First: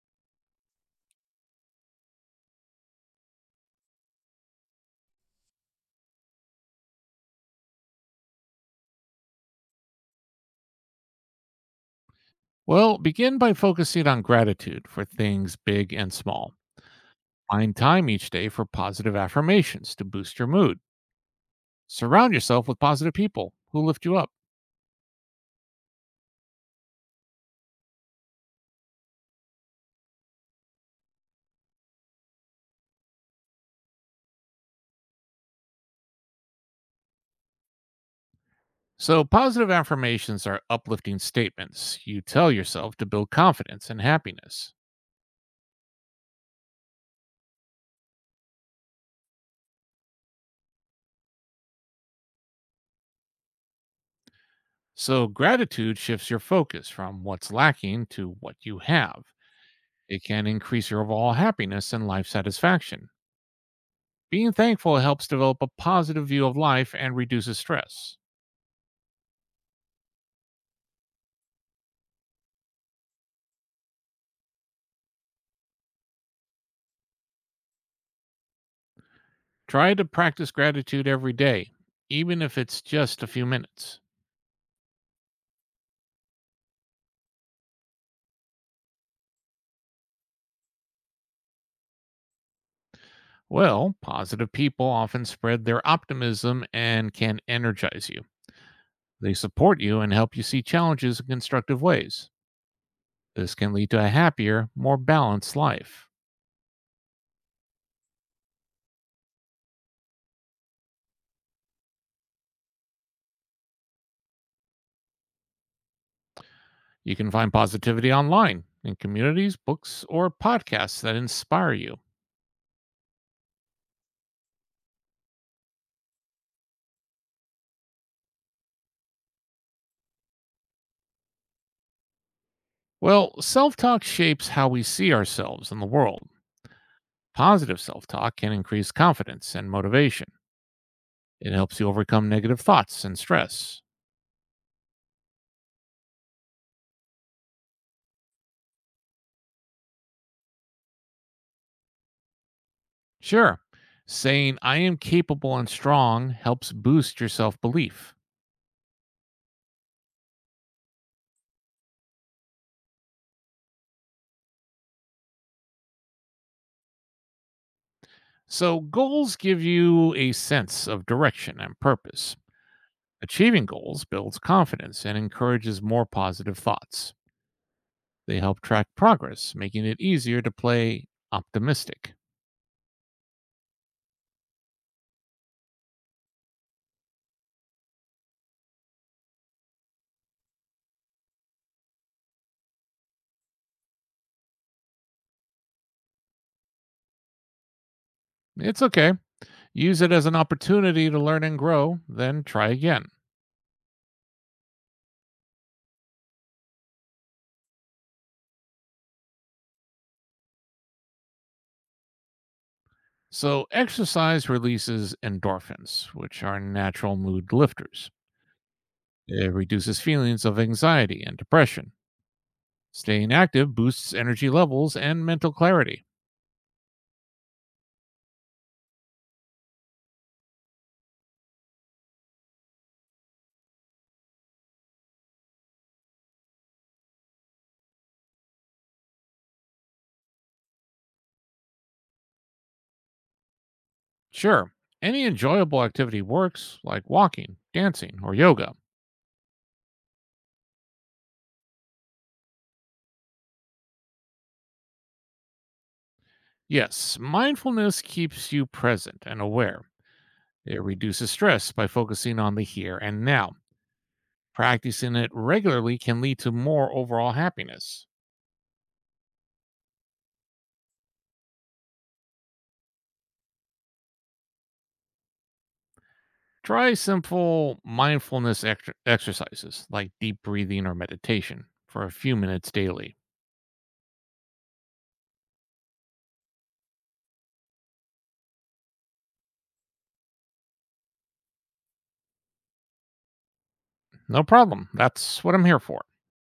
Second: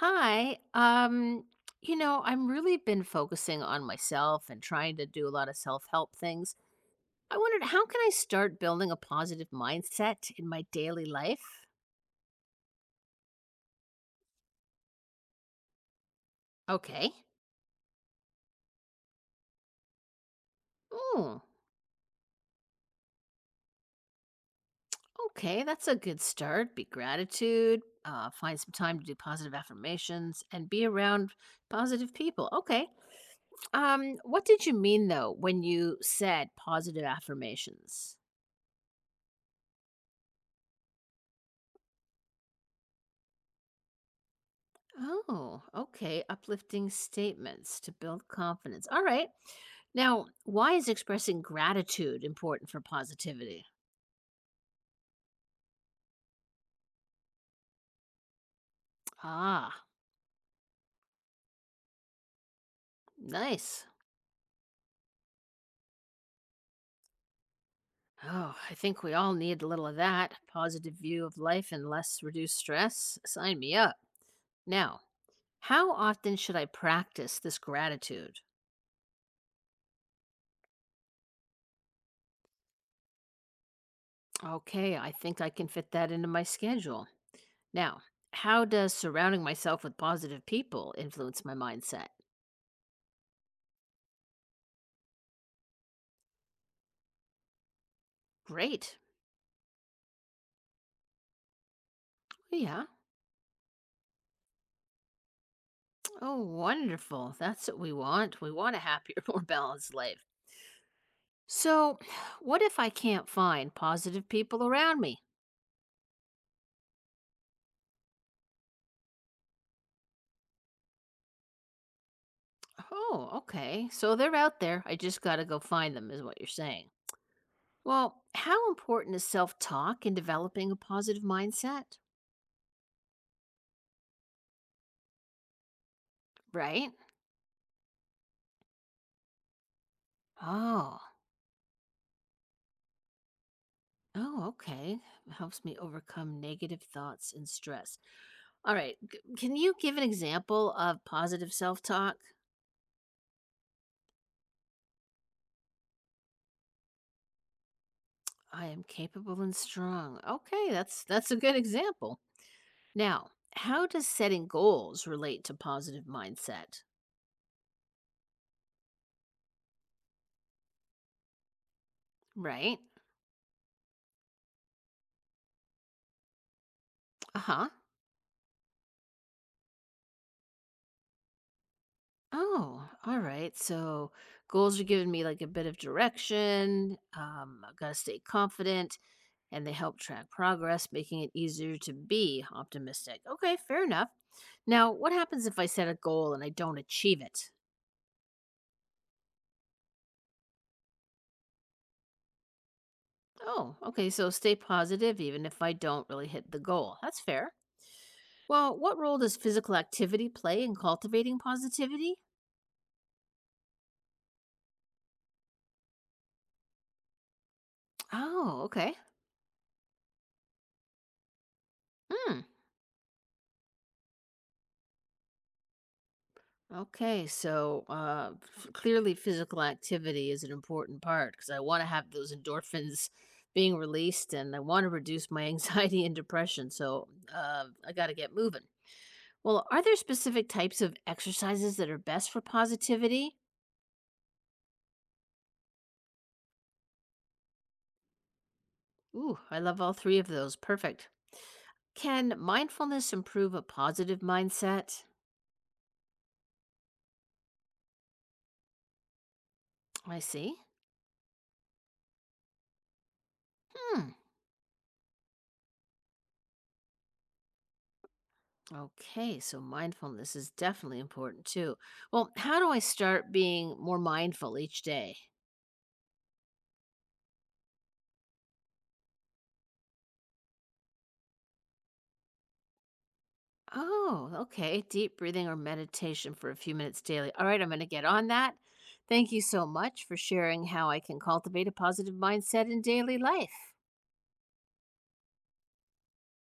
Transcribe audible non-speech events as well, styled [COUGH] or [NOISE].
Hi. I'm really been focusing on myself and trying to do a lot of self-help things. I wondered how can I start building a positive mindset in my daily life? Well, begin by focusing on gratitude for things big and small. Okay. Find time each day for positive affirmations to boost your mood. Mm, Surround yourself with positive people who lift you up. okay, that's a good start. Be gratitude, find some time to do positive affirmations and be around positive people. Okay. What did you mean though when you said positive affirmations? So, positive affirmations are uplifting statements you tell yourself to build confidence and happiness. Oh, okay. Uplifting statements to build confidence. All right. Now, why is expressing gratitude important for positivity? So, gratitude shifts your focus from what's lacking to what you have. Ah, It can increase your overall happiness and life satisfaction. nice. Being thankful helps develop a positive view of life and reduces stress. Oh, I think we all need a little of that positive view of life and less reduced stress. Sign me up. Now, how often should I practice this gratitude? Try to practice gratitude every day, even if it's just a few minutes. Okay, I think I can fit that into my schedule. Now, how does surrounding myself with positive people influence my mindset? Well, positive people often spread their optimism and can energize you. Great. They support you and help you see challenges in constructive ways. Yeah. This can lead to a happier, more balanced life. Oh, wonderful. That's what we want. We want a happier, [LAUGHS] more balanced life. So, [SIGHS] what if I can't find positive people around me? You can find positivity online in communities, books, or podcasts that inspire you. Oh, okay. So they're out there. I just got to go find them, is what you're saying. Well, how important is self talk in developing a positive mindset? Well, self talk shapes how we see ourselves in the world. Right? Positive self talk can increase confidence and motivation. Oh, It helps you overcome negative thoughts and stress. oh, okay. Helps me overcome negative thoughts and stress. All right. Can you give an example of positive self talk? Sure, saying I am capable and strong helps boost your self belief. I am capable and strong. Okay, that's a good example. Now, how does setting goals relate to positive mindset? So, goals give you a sense of direction and purpose. Right? Achieving goals builds confidence and encourages more positive thoughts. Uh-huh. They help track progress, making it easier to play optimistic. Oh, all right. So goals are giving me like a bit of direction. I've got to stay confident and they help track progress, making it easier to be optimistic. Okay, fair enough. Now, what happens if I set a goal and I don't achieve it? It's okay. Use it as an opportunity to learn and grow, then try again. Oh, okay. So stay positive even if I don't really hit the goal. That's fair. Well, what role does physical activity play in cultivating positivity? So, exercise releases endorphins, which are natural mood lifters. Oh, okay. It reduces feelings of anxiety and depression. Hmm. Staying active boosts energy levels and mental clarity. Okay, so clearly physical activity is an important part because I want to have those endorphins being released and I want to reduce my [LAUGHS] anxiety and depression. So I got to get moving. Well, are there specific types of exercises that are best for positivity? Sure, any enjoyable activity works, like walking, dancing, or yoga. Ooh, I love all three of those. Perfect. Can mindfulness improve a positive mindset? Yes, mindfulness keeps you present and aware. I see. It reduces stress by focusing on the here and now. Hmm. Practicing it regularly can lead to more overall happiness. Okay, so mindfulness is definitely important too. Well, how do I start being more mindful each day? Try simple mindfulness exercises like deep breathing or meditation for a few minutes daily. Oh, okay. Deep breathing or meditation for a few minutes daily. All right, I'm going to get on that. Thank you so much for sharing how I can cultivate a positive mindset in daily life. No problem. That's what I'm here for.